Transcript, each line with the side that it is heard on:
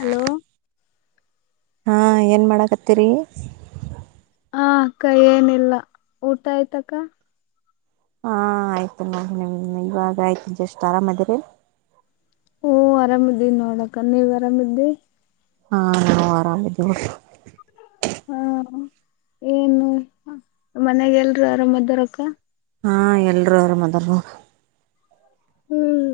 left: Hello.
right: ಹಾ ಏನ್ ಮಾಡಕತ್ತೀರಿ.
left: ಹಾ ಅಕ್ಕಾ ಏನಿಲ್ಲಾ ಊಟ ಆಯ್ತಕ್ಕಾ
right: ಹಾ ಆಯ್ತು ಮಾಮ್ ನಿಮ್ಮ ನೀಮ್ಮ ಇವಾಗ ಆಯ್ತು ಜಸ್ಟ್ ಆರಾಮ ಅದಿರೀ
left: ಓ ಆರಾಮಿದ್ದಿವಿ ನೋಡ ಅಕ್ಕಾ ನೀವ್ ಆರಾಮ ಇದಿರಿ
right: ಹಾ ನಾವು ಆರಾಮ ಇದೀವಿ ನೋಡ್ರಿ
left: ಹಾ, ಏನು ಹುಯ್ ಮನೆಗೆ ಎಲ್ರೂ ಆರಾಮ್ ಇದ್ದಾರ ಅಕ್ಕ.
right: ಹಾ, ಎಲ್ಲರೂ ಅರಾಮ ಅದಾರವ್ವ.
left: ಹ್ಮ್,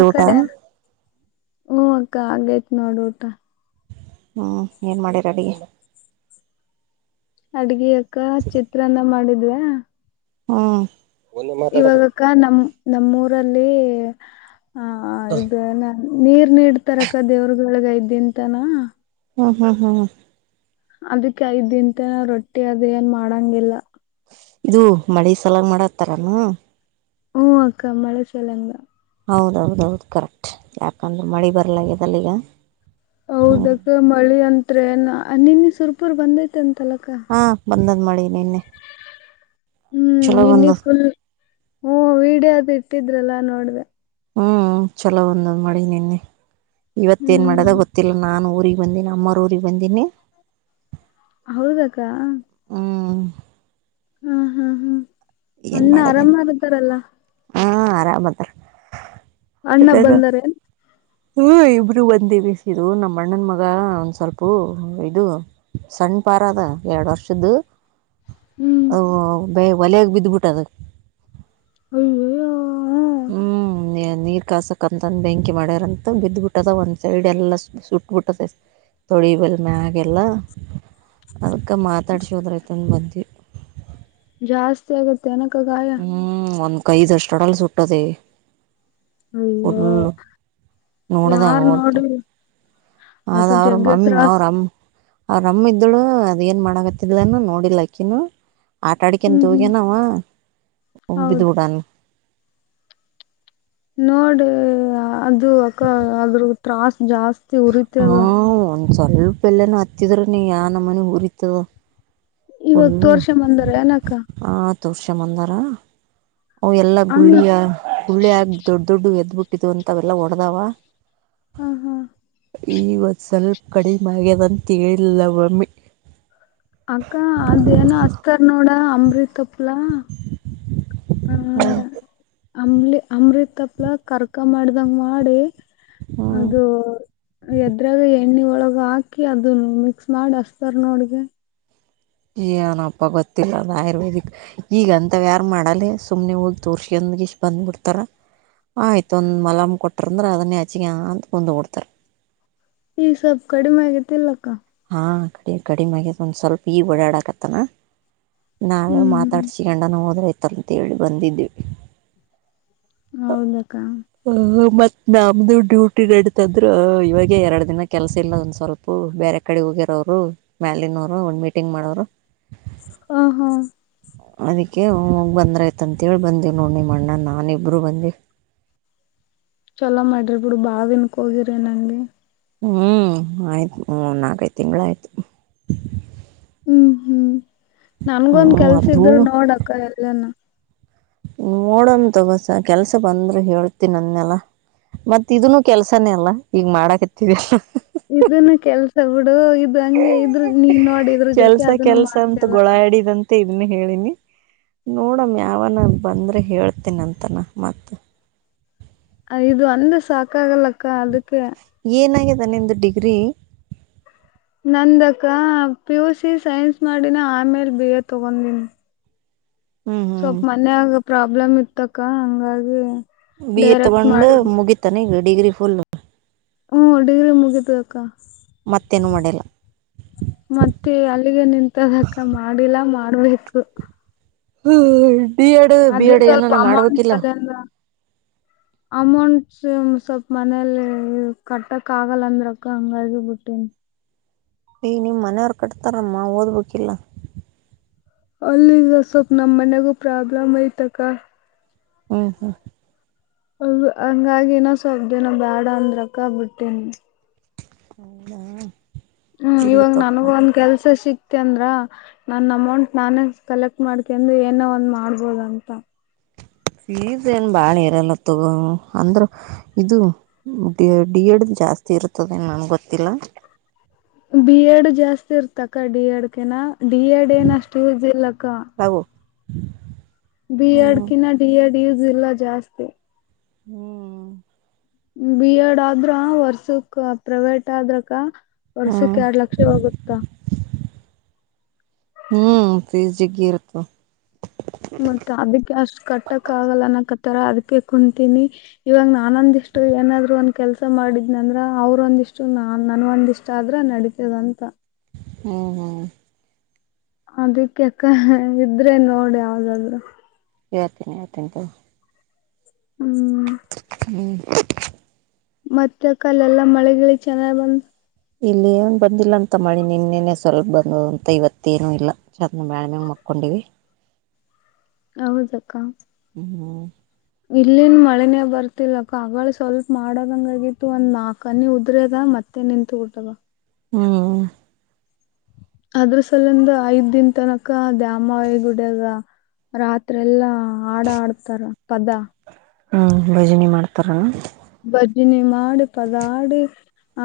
left: ಆ
right: ಊಟ
left: ಕಡೆ ಹೂ ಅಕ್ಕ ಆಗೈತ್ ನೋಡು ಊಟ.
right: ಹ್ಮ್, ಏನ್ ಮಾಡಿರ ಅಡಿಗಿ
left: ಅಡ್ಗೆ ಅಕ್ಕ ಚಿತ್ರನ್ನ ಮಾಡಿದ್ವಾ
right: ಹ್ಮ್,
left: ಇವಾಗಕ್ಕ ನಮ್ಮ ನಮ್ಮೂರಲ್ಲಿ ಆಹ ಇದೇನಾ ನೀರ್ ನಿಡ್ತಾರಕ್ಕಾ ದೇವ್ರಗಳಿಗೆಐದೀನಾ.
right: ಹಾ. ಹಾ. ಹಾ. ಹಾ...
left: ಅದಿಕ್ಕೆಐದ್ ದಿನ ತನ ರೊಟ್ಟಿ ಅದ ಏನ್ ಮಾಡಂಗಿಲ್ಲ.
right: ಇದು ಮಳೆ ಸಲಾಗ್ ಮಾಡತ್ತಾರೇನು?.
left: ಹ್ಮ್, ಅಕ್ಕ ಮಳೆ ಸಲಾಗಿಂದಾ
right: ಹೌದೌದ ಹೌದು ಕರೆಕ್ಟ್ ಯಾಕಂದ್ರೆ ಮಳಿ ಬರ್ಲಾಗದಲ್ಲಾ ಈಗ. ಹ್ಮ್
left: ಹೌದಾಕ್ಕ ಮಳಿ ಅಂದ್ರೆ ಎನ್ ಅನಿ ನು ಸುರ್ಪುರ್ ಬಂದೈತೆ ಅಂತಲಕ್ಕಾ.
right: ಹಾ ಬಂದದ್ ಮಳೆ ನಿನ್ನೆ ಚಲೋ
left: ನಿನ್ನೆ
right: ಬಂದಾದ.
left: ಫುಲ್ ಹ್ಮ್, ವಿಡಿಯೋ ಅದು ಇಟ್ಟಿದ್ರಲ್ಲಾ ನೋಡ್ದೆ.
right: ಹ್ಮ್, ಚಲೋ ಒಂದ್ ಮಾಡಿ ನಿನ್ನೆ ಇವತ್ತ ಏನ್ ಮಾಡ್ಯದ
left: ಹ್ಮ್
right: ಗೊತ್ತಿಲ್ಲ ನಾನು ಊರಿಗೆ. ಒಂದೀನಾ ಅಮ್ಮರೂರಿಗೆ ಬಂದೀನಿ.
left: ಹೌದಕ್ಕ, -
right: ಹ್ಮ್,
left: ಹಾ ಹಾ
right: ಏನ್
left: ಅಣ್ಣ
right: ಮಾಡದೇನ್
left: ಆರಾಮಾಗಿದ್ದಾರಲ್ಲಾ
right: ಹಾ ಆರಾಮಅದ [unintelligible]
left: ಅಣ್ಣ
right: ಮತ್ತೆ ನ
left: ಬಂದಾರೇನ್
right: ಹ್ಮ್, ಇಬ್ರು ಬಂದೇ [unintelligible] ಬಿಸಿ ಇದು ನಮ್ಮ ಅಣ್ಣನ್ ಮಗ ಒಂದ್ ಸ್ವಲ್ಪ ಇದು. ಸಣ್ಣ ಪಾರಾದ ಎರಡ್ ವರ್ಷದ್ದು.
left: ಹ್ಮ್
right: ಹೊ ಒಲಗ ಬಿದ್ಬಿಟ್ಟದ
left: ಅಯ್ಯೋ. !
right: ಹ್ಮ್, ನೇ ನೀರ್ ಕಸಕ ಅಂತಂದು ಬೆಂಕಿ ಮಾಡ್ಯಾರಂತ ಬಿದ್ದ್ಬಿಟ್ಟದ ಒಂದ್ ಸೈಡ್ ಎಲ್ಲಾ ಸುಟ್ಬಿಟ್ಟದ. ತೊಳಿಬೇಕ ಮ್ಯಾಗೆಲ್ಲ ಅದ್ಕ್ ಮಾತಾಡ್ಸೋದ್ರೈಂತ ಬಂದ.
left: ಜಾಸ್ತಿ ಆಗೈತೇನಕ್ಕಾ ಗಾಯ.
right: ಹ್ಮ್, ಒಂದ್ ಕೈದ ಅಷ್ಟ ಅಡಲ್ ಸುಟ್ಟದೆ!
left: ಅಯ್ಯೋ
right: ಫುಲ್ಲು ನೋಡಿದ
left: ಯಾರ್
right: ಆಗವಲ್ತು
left: ನೋಡಿದ್ರು
right: ಅದ
left: ಅದು
right: ಅವರು
left: ಜಗ್ಗೆ
right: ಮಮ್ಮಿ
left: ತ್ರಾಸ್
right: ಅವರ ಅಮ್ಮ ಅವ್ರಮ್ಮ್ ಇದ್ಳು ಅದ ಏನ್ ಮಾಡಕತ್ತಿದ್ಲೇನ ನೋಡಿಲ್ಲ ಅಕ್ಕಿನು. ಆಟ ಆಡಿಕೆಂತ
left: ಹ್ಮ್
right: ಹೋಗ
left: ಹ್ಮ್
right: ನಾವ ಬಿದ್ದ
left: ಹೌದು
right: ಬಿಟ್ಟಾನ.
left: ನೋಡಿ ಅದು ಅಕ್ಕ ಅದ್ರ ತ್ರಾಸ್ ಜಾಸ್ತಿ ಉರಿತದ.
right: ಹ್ಞೂ ಒಂದು ಸ್ವಲ್ಪ ಎಲ್ಲೇನಾ ಹತ್ತಿದ್ರನೆಯಾನಮನಿ ಊರಿತ್ತದ.
left: ಇವಾಗ
right: ಪುಲ್ಲು
left: ತೋರ್ಸಂಬಂದಾರ ಏನಕ್ಕ
right: ಹಾ ತೊರ್ಸಂಬಂದಾರ ಅವ ಎಲ್ಲಾ
left: ಹಂಗ
right: ಗುಳ್ಳಿಯ ಗುಳ್ಳಿ ಆಗ ದೊಡ್ಡ ದೊಡ್ಡ ಎದ್ಬಿಟ್ಟಿದು ಅಂತ ಅವೆಲ್ಲಾ ಹೊಡದಾವ.
left: ಹ್ಮ್, ಹ್ಮ
right: ಈವತ್ತು ಸ್ವಲ್ಪ ಕಡಿಮೆ ಆಗ್ಯದಂತ ಹೇಳಿಲ್ಲವಮ್ಮಿ.
left: ಅಕ್ಕ ಅದೇನ ಹಸ್ತಾರ್ ನೋಡ ಅಂಬ್ರಿತಪ್ಲಾ ಆ ಅಂಬ್ರಿ ತಪ್ಲಾ ಕರ್ಕ ಮಾಡ್ದಂಗ ಮಾಡಿ
right: ಹ್ಞೂ
left: ಅದು ಎದ್ರಾಗ ಎಣ್ಣಿಒಳಗ ಹಾಕಿ ಅದ ಮಿಕ್ಸ್ ಮಾಡಿ ಹಚ್ತಾರ್ ನೋಡ್ಗೆ.
right: ಏನಪ್ಪ ಗೊತ್ತಿಲ್ಲ ಅದು ಆಯುರ್ವೇದಿಕ್. [inaudible] ಈಗ ಹಂತವ ಯಾರು ಮಾಡಲ್ಲೆ ಸುಮ್ನೆ ಹೋಗಿ ತೋರ್ಸಕಂದ ಇಷ್ಟ್ ಬಂದಬಿಡ್ತಾರ. [inaudible] ಆಯ್ತ ಒಂದ್ ಮಲಮ್ ಕೊಟ್ಟರ ಅಂದರ ಅದನ್ನೇ ಹಚ್ಚಿಗ್ಯಾಂದ ಕುಂತ ಬಿಡ್ತಾರೆ. [inaudible]
left: ಈಗ ಸ್ವಲ್ಪ ಕಡಿಮೆ ಆಗ್ಯತ ಇಲ್ಲ ಅಕ್ಕಾ. [inaudible]
right: ಹಾ ಕಡಿ ಕಡಿಮೆ ಆಗ್ಯತ ಒಂದು ಸ್ವಲ್ಪ ಈಗ ಓಡಾಕತ್ತನಾ [inaudible] ನಾವೇ
left: ಹ್ಮ್ ಹ್ಮ್
right: ಮಾತಾಡ್ಸಿಕೊಂಡನ ಹೋದರ ಆಯ್ತ ಅಂತೇಳಿ ಬಂದಿದ್ವಿ. [inaudible]
left: ಹೌದ ಅಕ್ಕಾ. [inaudible]
right: ಅಹ ಮತ್ತ ನಮ್ದು ಡ್ಯೂಟಿ ನಡಿತದ್ರ ಇವಾಗೇ ಎರಡು ದಿನ ಕೆಲಸ ಇಲ್ಲ ಒಂದ ಸ್ವಲ್ಪ. [inaudible] ಪೊ ಬೇರೆ ಕಡೆ ಹೋಗಿರ ಅವರು ಮ್ಯಾಲಿನವರು ಒಂದ ಮೀಟಿಂಗ್ ಮಾಡೋರು. [inaudible]
left: ಹ ಹಾ [inaudible]
right: ಅದಕ್ಕೆ ಹೋಗ ಬಂದರ ಆಯ್ತು ಅಂತ ಹೇಳಿ ಬಂದೆ ನೋಡ ನಿಮ್ಮ ಅಣ್ಣ ನಾನ ಇಬ್ಬರು ಬಂದವಿ. [inaudible]
left: ಚೊಲೋ ಮಾಡಿರ ಬಿಡ ಬಾಳ್ ದಿನಕ್ಕ ಹೋಗಿರ ಏನ್ ಅಲ್ಲಿ. [inaudible]
right: ಹೂ ಆಯ್ತು ಮೂರ ನಾಲ್ಕೈದು ತಿಂಗಳು ಆಯ್ತು. [inaudible]
left: ಹೂ ಹೂ ನನಗ ಒಂದ
right: ಹ್ಞೂ
left: ಕೆಲಸ
right: ಅದು
left: ಇದರ ನೋಡಕ್ಕ ಎಲ್ಲನ? [inaudible]
right: ನೋಡಂ ತೊಗೊ ಸಾಕ ಕೆಲಸ ಬಂದ್ರು ಹೇಳ್ತಿನಿ ಅದನ್ನ ಅಲ್ಲಾ? [inaudible] ಮತ್ತ ಇದನ್ನು ಕೆಲಸಾನೇ ಅಲ್ಲ ಈಗ ಮಾಡಕತ್ತವಿ. [inaudible]
left: ಇದನ್ನ ಕೆಲಸಾ ಬಿಡು ಇದು ಹಂಗೆ ಇದರ ನೀನ್ ನೋಡಿ. [inaudible]
right: ಕೆಲಸಾ ಕೆಲಸಾ ಅಂತ ಗೊಳ ಆಡಿದಂತ. [inaudible] ಮತ್ತೆ ಇದನ್ನ ಹೇಳಿನಿ ನೋಡಮ್ಮ ಯಾವನ ಬಂದ್ರೆ ಹೇಳ್ತೀನ ಅಂತಾನ ಮತ್ತ. [inaudible]
left: ಐದ ಒಂದ್ ಸಾಕಾಗಲ್ಲಕ್ಕ ಅದಕ್ಕೆ. [inaudible]
right: ಏನಾಗಿದೆ ನಿಂದ ಡಿಗ್ರಿ? [inaudible]
left: ನಂದ ಅಕ್ಕಾ ಪಿ ಯು ಸಿ ಸೈನ್ಸ್ ಮಾಡಿನ ಆಮೇಲ್ ಬಿ ಎ ತಗೊಂಡೀನಿ. [inaudible]
right: ಹ್ಮ್ ಹ್ಮ್
left: ಸ್ವಲ್ಪ ಮನ್ಯಾಗ ಪ್ರಾಬ್ಲಮ್ ಇತ್ತಕ್ಕ ಹಂಗಾಗಿ. [inaudible]
right: ಬಿ ಇ ತಗೊಂಡ್
left: ಮಾಡಿದ್ನಿ
right: ಮುಗೀತನ ಈಗ ಡಿಗ್ರಿ ಫುಲ್? [inaudible]
left: ಹೂ ಡಿಗ್ರಿ ಮುಗೀತ್ತದ ಅಕ್ಕಾ. [inaudible]
right: ಮತ್ತೇ ಏನು ಮಾಡಿಲ್ಲ? [inaudible]
left: ಮತ್ತೆ ಅಲ್ಲಿಗೆ ನಿಂತದಕ್ಕ ಮಾಡಿಲ್ಲಾ ಮಾಡಬೇಕು.
right: ಬಿ ಎಡ್ ಬಿ
left: ಅದೇ
right: ಎಡ್
left: ಸ್ವಲ್ಪ
right: ಏನಾನ ಮಾಡಬೇಕ ಇಲ್ಲ. [inaudible]
left: [inaudible] ಅಮೌಂಟ್ಸ್ ಸ್ವಲ್ಪ ಮನೇಲಿ ಕಟ್ಟಕ್ ಆಗಲ್ಲ ಅಂದ್ರಕ ಹಂಗಾಗಿ ಬಿಟ್ಟೆನ [inaudible]
right: ಈಗ ನಿಮ್ಮ ಮನೆಯವರ ಕಟ್ತಾರಮ್ಮ ಓದಬೇಕ ಇಲ್ಲ? [inaudible]
left: ಅಲ್ಲಿಂದ ಸ್ವಲ್ಪ ನಮ್ಮ ಮನೆಗೂ ಪ್ರಾಬ್ಲಮ್ ಐತ ಅಕ್ಕಾ. [inaudible]
right: ಹೌದ? [inaudible]
left: ಹಂಗ ಹಂಗ ಆಗಿ ಸ್ವಲ್ಪ ದಿನ ಬ್ಯಾಡ ಅಂದ್ರಕ್ಕ ಬಿಟ್ಟಿನಿ. [inaudible]
right: ಹೌದಾ? [inaudible]
left: ಹ ಇವಾಗ ನನಗೂ ಒಂದ್ ಕೆಲಸ ಸಿಕ್ [inaudible] ಇತ್ತ ಅಂದ್ರ ನನ್ನ ಅಮೌಂಟ್ ನಾನೇ ಕಲೆಕ್ಟ್ ಮಾಡ್ಕೊಂಡ ಏನೋ ಒಂದು ಮಾಡಬೋದ ಅಂತ. [inaudible]
right: ಫೀಸ್ ಏನ್ ಬಾಳ ಇರಲ್ಲ ತಗೋ ಅಂದ್ರ ಇದು. [inaudible] ಮತ್ತ ಡಿ ಡಿ ಎಡ್ ಜಾಸ್ತಿ ಇರ್ತದೆ ನನಗ ಗೊತ್ತಿಲ್ಲ. [inaudible]
left: ಬಿ ಎಡ್ ಜಾಸ್ತಿ ಇರ್ತಕ್ಕ ಡಿ ಎಡ ಕಿನಾ ಡಿ ಎಡ್ ಏನ ಅಷ್ಟು ಯೂಸ್ ಇಲ್ಲ ಅಕ್ಕಾ. [inaudible]
right: ಹವು [inaudible]
left: ಬಿ ಎಡ ಕಿನ್ ಡಿ ಎಡ್ ಯೂಸ್ ಇಲ್ಲ ಜಾಸ್ತಿ. [inaudible]
right: ಹೂ [inaudible]
left: ಬಿ ಎಡ್ ಆದ್ರ ವರ್ಷಕ್ ಪ್ರೈವೇಟ್ ಆದರ ಅಕ್ಕಾ? [inaudible] ವರ್ಷಕ್ಕ ಎರ್ಡ್ ಲಕ್ಷ ಹೋಗುತ್ತಾ. [inaudible]
right: ಹ್ಮ್, ಪೀಜ ಜಗ್ಗಿ ಇರತದ
left: ಮತ್ತ ಅದಕ್ಕೆ ಅಷ್ಟು ಕಟ್ಟಕ್ ಆಗಲ್ಲ ಅನಕತ್ತಾರ ಅದಕ್ಕೆ ಕುಂತೀನಿ. ಇವಾಗ ನಾನೊಂದಿಷ್ಟು ಏನಾದ್ರು ಒಂದ ಕೆಲ್ಸ ಮಾಡಿದ್ನ ಅಂದ್ರ ಅವ್ರ ಒಂದಿಷ್ಟ ನ ನನ್ ಒಂದಿಷ್ಟ ಆದ್ರ ನಡಿತದ. ಇಂತ [inaudible]
right: ಹಓ ಹೋ [unintelligible]
left: ಅದಕ್ಕೆಅಕ್ಕಾ ಇದ್ರೆ ನೋಡ್ ಯಾವದಾದ್ರು.
right: ಹೇಳ್ತೀ [unintelligible] ನಿ ಯತ್ತೀಿಂತು
left: ಹ್ಮ್,
right: ಹೂ [inaudible]
left: ಮತ್ತೆ ಅಕ್ಕಾ ಅಲ್ಲೆಲ್ಲಾ ಮಳೆ -ಗಿಳಿಚೆನ್ನಾಗ್ ಬಂದ
right: ಇಲ್ಲ ಏನ್ ಬಂದಿಲ್ಲ ಅಂತ ಮಾಳಿನಿನ್ನೆನೆ ಸ್ವಲ್ಪ ಬಂದ ಅಂತ ಇವತ್ತೇಏನು ಇಲ್ಲಾ. ಸದ್ದಾ ಮ್ಯಾಳಿಗಿ ಮ್ಯಾಗ ಮಕ್ಕೊಂಡಿವಿ.
left: ಹೌದಕ್ಕಾ
right: ಹ್ಮ್,
left: ಇಲ್ಲೇನ್ ಮಳೆನೇ ಬರ್ತಿಲ್ಲಕ್ಕಾಅಗಳೆಸ್ವಲ್ಪ ಮಾಡಾದಂಗ ಆಗಿತ್ತು ಒಂದ್ ನಾಲ್ಕನಿ ಉದ್ರ ಅದ ಮತ್ತ. ಮತ್ತೆ ನಿಂತು ಬಿಟ್ಟಾದ.
right: ಹ್ಮ್,
left: ಅದ್ರ ಸಲಂದ ಐದ್ ದಿನ ತನಕ ದ್ಯಾಮಾಹಿ ಗುಡಾಗ ರಾತ್ರೆ ಎಲ್ಲಾ ಆಡ ಆಡ್ತಾರ ಪದಾ
right: ಹ್ಮ್, ಭಜನೆ ಮಾಡ್ತಾರನ
left: ಭಜನೆ ಮಾಡಿ ಪದಾಡಿ ಆ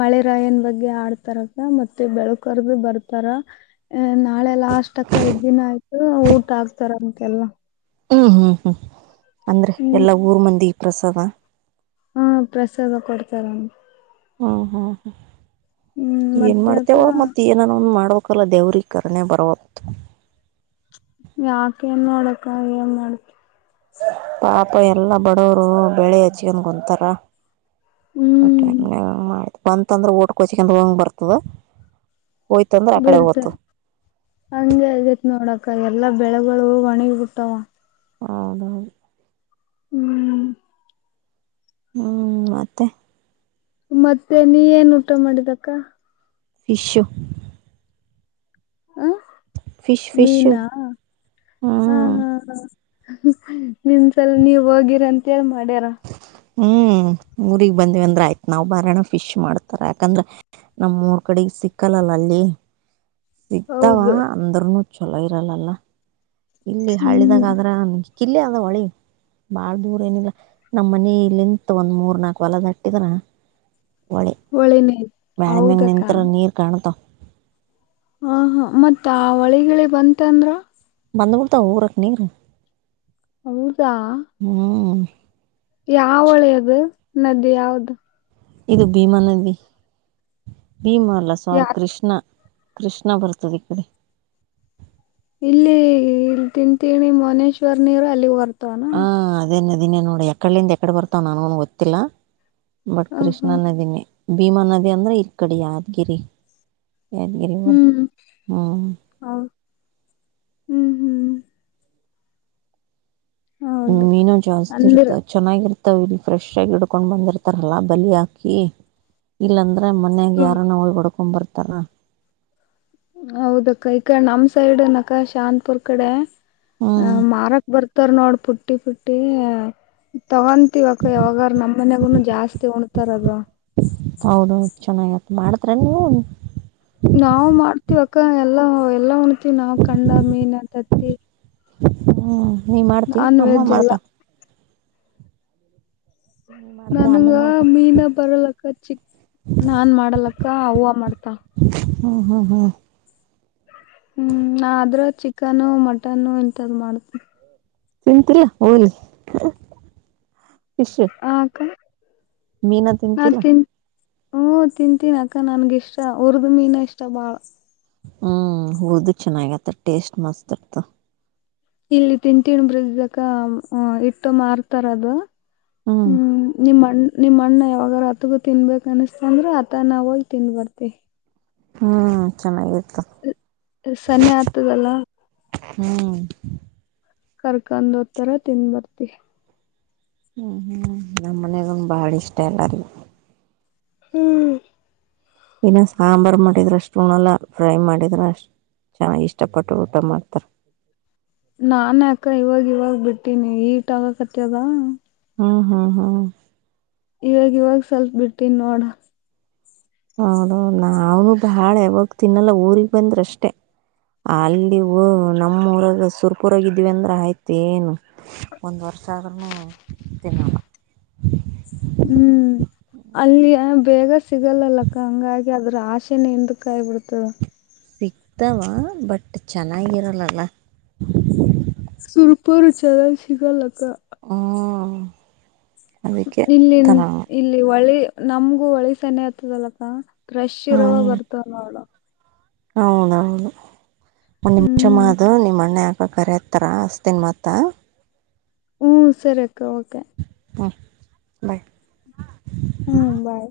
left: ಮಳೆ ರಾಯನ್ ಬಗ್ಗೆ ಆಡ್ತಾರ ಮತ್ತೆ ಬೆಳ್ಕರ್ದು ಬರ್ತಾರ ನಾಳೆ ಲಾಸ್ಟ್ ಅಕ್ಕ ಐದ್ದಿನ ಆಯ್ತು ಊಟ ಆಕ್ತಾರಂತಲ್ಲಾ.
right: ಹ್ಮ್, ಹ್ಮ್ ಹ್ಮ್ ಅಂದ್ರೆ
left: ಹ್ಮ್
right: ಎಲ್ಲಾ ಊರ್ ಮಂದಿ ಪ್ರಸಾದ
left: ಹಾ, ಪ್ರಸಾದ ಕೊಡ್ತಾರ.
right: ಹ್ಮ್, ಹ್ಮ್ ಹ
left: ಹ್ಮ್
right: ಏನ್
left: ಮತ್ತೆ ಅಕ್ಕ
right: ಮಾಡ್ತೇವ ಮತ್ತ ಎನರೊಂದ ಮಾಡ್ಬೇಕಲ್ಲ ದೇವ್ರ ಕರುಣೆ ಬರಬೇಕ
left: ಯಾಕೆ ಏನ್ ಮಾಡೋಡಕ್ಕ ಏನ್ ಮಾಡ [unintelligible]
right: ಪಾಪ ಎಲ್ಲಾ ಬಡವರು ಬೆಳೆ ಹಚ್ಕೊಂಡ ಕುಂತಾರ.
left: ಹ್ಮ್
right: ಟೈಮ್ ಆಯ್ತು ಬಂತಂದ್ರೆ ಒಟುಕೋಚ್ಕೊಂಡ ಹೋಗಂಗ ಬರ್ತದ. ಹೋಯ್ತಂದ್ರ ಆ ಕಡೆ
left: ಬಡ್ತ
right: ಹೋತು
left: ಹಂಗೆ ಆಗತ್ ನೋಡಕ ಎಲ್ಲಾ ಬೆಳೆಗಳು ಒಣಗಿ ಬಿಟ್ಟಾವ.
right: ಹೌದ [inaudible]
left: ಹ್ಮ್,
right: ಹ್ಮ್, ಮತ್ತೆ
left: ಮತ್ತೆ ನೀ ಏನ್ ಊಟ ಮಾಡಿದಕ್ಕಾ
right: ಶಿಷು [inaudible]
left: ಹ್ಮ್,
right: ಫಿಶ್ ಫಿಶು
left: ಮೀನಾ ಹಾ,
right: ಹ್ಮ್
left: ಹಾ, ಹಾ ನಿಮ್ಸಲ ನೀವ ಹೋಗಿರ ಅಂತ ಹೇಳ ಮಾಡ್ಯಾರ
right: ಹ್ಮ್ ಊರಿಗ್ ಬಂದಿವ ಅಂದ್ರ ಆಯ್ತ್ ನಾವ್ ಬರಣ ಫಿಶ್ ಮಾಡ್ತಾರ. ಯಾಕಂದ್ರ ನಮ್ಮೂರ್ ಕಡೆಗೆ ಸಿಕ್ಕಲ್ಲಲ್ಲಾ ಅಲ್ಲಿ ಸಿಗ್ತಾವ
left: ಹೌದು
right: ಅಂದ್ರನು ಚಲೋ ಇರಲ್ಲಲ್ಲಾ ಇಲ್ಲಿ ಹಳ್ಳಿದಾಗ
left: ಹ್ಮ್
right: ಆದ್ರನ್ ಕಿಲ್ಲಿ ಅದ ಹೊಳಿ ಬಾಳ ದೂರ ಏನಿಲ್ಲ ನಮ್ಮ್ ಮನಿ ಇಲ್ಲಿಂತ ಒಂದ್ ಮೂರ್ ನಾಲ್ಕು ಹೊಲ ದಾಟ್ಟಿದ್ರ ಹೊಳಿ
left: ಒಳಿನೇ
right: ಮ್ಯಾಳಿಗಿ ಮ್ಯಾಗ
left: ಹೌದಕ್ಕ
right: ನಿಂತ್ರ ನೀರ್ ಕಾಣ್ತಾವ.
left: ಹ, ಹ ಮತ್ತ ಆ ಹೊಳಿಗಿಳ ಬಂತ ಅಂದ್ರ
right: ಬಂದು ಬುಡ್ತವ್ ಊರಕ್ ನೀರು.
left: ಹೌದಾ
right: ಹ್ಮ್
left: ಯಾವ್ ಹೊಳೇ ಇವು ನದಿ ಯಾವ್ದು
right: ಇದು ಭೀಮಾ ನದಿ ಭೀಮ ಅಲ್ಲ
left: ಯಾ
right: ಸರಿ ಕೃಷ್ಣ ಕೃಷ್ಣ ಬರ್ತದೆ ಈ ಕಡೆ
left: ಇಲ್ಲಿ ಇಲ್ಲಿ ತಿಂತೀನಿ ಮನೇಶ್ವರ್ ನೀರು ಅಲ್ಲಿಗೆ ಬರ್ತವೆನೊ
right: ಹ ಅದೇ ನದಿನೇ ನೋಡು ಯಾಕಡ್ಲಿಂದ ಯಾಕಡೆ ಬರ್ತಾವ್ ನನಗೂನು ಗೊತ್ತಿಲ್ಲ. ಬಟ್
left: ಹ
right: ಕೃಷ್ಣ
left: ಹಾ
right: ನದಿನೇ ಭೀಮಾ ನದಿ ಅಂದ್ರೆ ಈ ಕಡೆ ಯಾದ್ಗಿರಿ ಯಾದಗಿರಿ ಬರ್ತ
left: ಹ್ಮ್
right: ಹ್ಮ್
left: ಹೌ ಹ್ಮ್ ಹ್ಮ್
right: ಹ್ಮ್
left: ಹೌದಕ್ಕ
right: ಮೀನು ಜಾಸ್ತಿ
left: ಅಂದ್ರ
right: ಇರ್ತದೆ. ಚೆನ್ನಾಗಿರ್ತಾವ ಇಲ್ಲಿ ಫ್ರೆಶ್ ಆಗಿ ಹಿಡ್ಕೊಂಡ್ ಬಂದಿರ್ತಾರಲ್ಲಾ ಬಲಿ ಹಾಕಿ ಇಲ್ಲಂದ್ರೆ ಮ ಮನ್ಯಾಗ
left: ಹ್ಮ
right: ಯಾರು ನಾ ಹೊಡ್ಕೊಂಡ್ ಬರ್ತಾರ.
left: ಹೌದ ಅಕ್ಕ ಈಕಡೆ ನಮ್ ಸೈಡ್ನ್ ಕ್ಕ ಶಾಂತಪುರ್ ಕಡೆ ಅ
right: ಹ್ಮ್
left: ಮಾರಕ್ ಬರ್ತ್ ತ್ತರ್ ನೋಡ್ ಪುಟ್ಟಿ ಪುಟ್ಟಿ ತಗೊಂತ್ತಿವಿ ಅಕ್ಕ ಯಾವಾಗಾರ ನಮ್ಮ ಮನೆಗೂನು ಜಾಸ್ತಿ ಉಣ್ತಾರ್ ಅದು.
right: ಹೌದೌ ಚೆನ್ನಾಗಿತ್ ಮಾಡ್ದ್ರೇನ್ ನೀವುನೂ
left: ನಾವು ಮಾಡ್ತೀವ ಅಕ್ಕ ಎಲ್ಲಾ ಎಲ್ಲ ಉಣ್ತಿವಿ ನಾವ್ ಖಂಡ ಮೀನ ತತ್ತಿ
right: ಹ್ಮ್ ನೀ ಮಾಡ್ತಿ
left: ನಾನ್
right: ಅಮ್ಮ
left: ವೆಜ್ ಎಲ್ಲ
right: ಮಾಡ್ತಾ ನೀ ಮಾಡ್ತಾ ಅಮ್ಮ
left: ನನಗ
right: ಮಾಡ್ತಾ
left: ಮೀನ ಬರಲಕ್ಕ ಚಿಕ್ ನಾನ್ ಮಾಡಲಕ್ಕ ಅವ್ವ ಮಾಡ್ತ
right: ಹ್ಮ ಹ್ಮ ಹ್ಮ
left: ಹ್ಮ್ ನಾ ಆದ್ರೆ ಚಿಕನು ಮಟನ್ನು ಇಂಥದ್ ಮಾಡ್ತೀನಿ.
right: ತಿಂತೀರಿ ಹೊಲಿ ಫಿಶೂ.
left: ಅ ಅಕ್ಕ
right: ತಿಂತಿಲ್ಲ
left: ಮಾಡ್ತ್ ಹ್ಮ್ ತಿಂತೀನಿ ಅಕ್ಕ ನನಗ ಇಷ್ಟ ಉರ್ದು ಮೀನಾ ಇಷ್ಟ ಬಾಳ
right: ಹ್ಮ್ ಹುರುದು ಚೆನ್ನಾಗತ್ತ ಟೇಸ್ಟ್ ಮಸ್ತ್ ಇರ್ತ
left: ಇಲ್ಲಿ ತಿಂಡಟೀನ ಬ್ರಿಜ್ ಅಕ್ಕ ಇಟ್ಟು ಮಾರತಾರೆ ಅದು ಹ್ಮ್ ನಿಮ್ಮಣ್ ನಿಮ್ಮ ಅಣ್ಣ ಯಾವಾಗಾರೂ ಹತ್ತಗೂ ತಿನ್ಬೇಕು ಅನ್ನಿಸ್ತಂದ್ರೆ ಆತ ನಾವು ಹೋಗಿ ತಿಂದಬರ್ತೀವಿ.
right: ಹ್ಮ್ ಚೆನ್ನಾಗಿತ್ತು.
left: ಸನ್ನೆ ಆತ್ತದಲ್ಲ
right: ಹ್ಮ್
left: ಕರ್ಕೊಂಡ್ ಹೋತ್ತರೆ ತಿನ್ ಬರ್ತಿವಿ
right: ಹ್ಮ್ ಹ್ಮ್ ನಮ್ಮ್ ಮನೆಗೂನ್ ಬಾಳ ಇಷ್ಟ ಎಲ್ಲಾರಿಗೂ.
left: ಹ್ಮ್
right: ಇನ್ನು ಸಾಂಬಾರ್ ಮಾಡಿದ್ರೆ ಅಷ್ಟು ಉಣಲ್ಲ ಫ್ರೈ ಮಾಡಿದ್ರೆ ಅಷ್ಟ್ ಚೆನ್ನಾಗಿ ಇಷ್ಟಪಟ್ಟು ಊಟ ಮಾಡ್ತಾರ್.
left: ನಾನ ಅಕ್ಕ ಇವಾಗ ಇವಾಗ ಬಿಟ್ಟೀನಿ ಈಟ್ ಆಗಕತದ.
right: ಹ್ಮ್ ಹ್ಮ್ ಹ್ಮ್
left: ಇವಾಗ ಇವಾಗ ಸ್ವಲ್ಪ ಬಿಟ್ಟಿನ್ ನೋಡಾ
right: ಹೌದ ನಾವು ಬಾಳ ಯಾವಾಗ ತಿನ್ನಲ್ಲ ಊರಗ್ ಬಂದ್ರೆ ಅಷ್ಟೇ. ಅಲ್ಲಿ ಹ ನಮ್ಮೂರಾಗ ಸುರ್ಪುರಾಗ ಇದ್ವಿ ಅಂದ್ರೆ ಆಯ್ತು ಏನು. ಒಂದು ವರ್ಷ ಆದ್ರೂ ತಿನ್ನೋಲ್ಲ
left: ಹ್ಮ್ ಅಲ್ಲಿ ಬೇಗ ಸಿಗಲ್ಲ ಅಕ್ಕ ಹಂಗಾಗಿ ಅಂದ್ರೆ ಆಸೆನೆ ಹಿಂದಕಾಯ್ಬಿಡ್ತದೆ.
right: ಸಿಕ್ತಾವಾ ಬಟ್ ಚೆನ್ನಾಗಿರಲಲ್ಲಾ
left: ಸುರ್ಪೂರ ಚೆ [unintelligible] ಸಿಗಲಕ್ಕಾ
right: ಹ್ಮೂ.
left: ಇಲ್ಲಿ ಇಲ್ಲಿ ಒಳಿ ನಮಗೂ ಒಳಿ ಸನೆ ಆತದಲ್ಲಕ್ಕಾ ಫ್ರೆಶ್ ಇರುವ ಬರ್ತಾವ ನೋಡು.
right: ಹೌದ ಹೌದ ಒಂದು ನಿಮಿಷ
left: ಹ್ಮ್
right: [unintelligible] ನಿಮ್ಮ ಅಣ್ಣಾ ಯಾಕ ಕರ್ಯಾತ್ತಾರ ಹಚ್ತಿನಿ ಮತ್ತ್
left: ಹ್ಮೂ ಸರಿ ಅಕ್ಕಾ ಓಕೆ.
right: ಹು [unintelligible] ಬಾಯ್.
left: ಹ್ಮು ಬಾಯ್.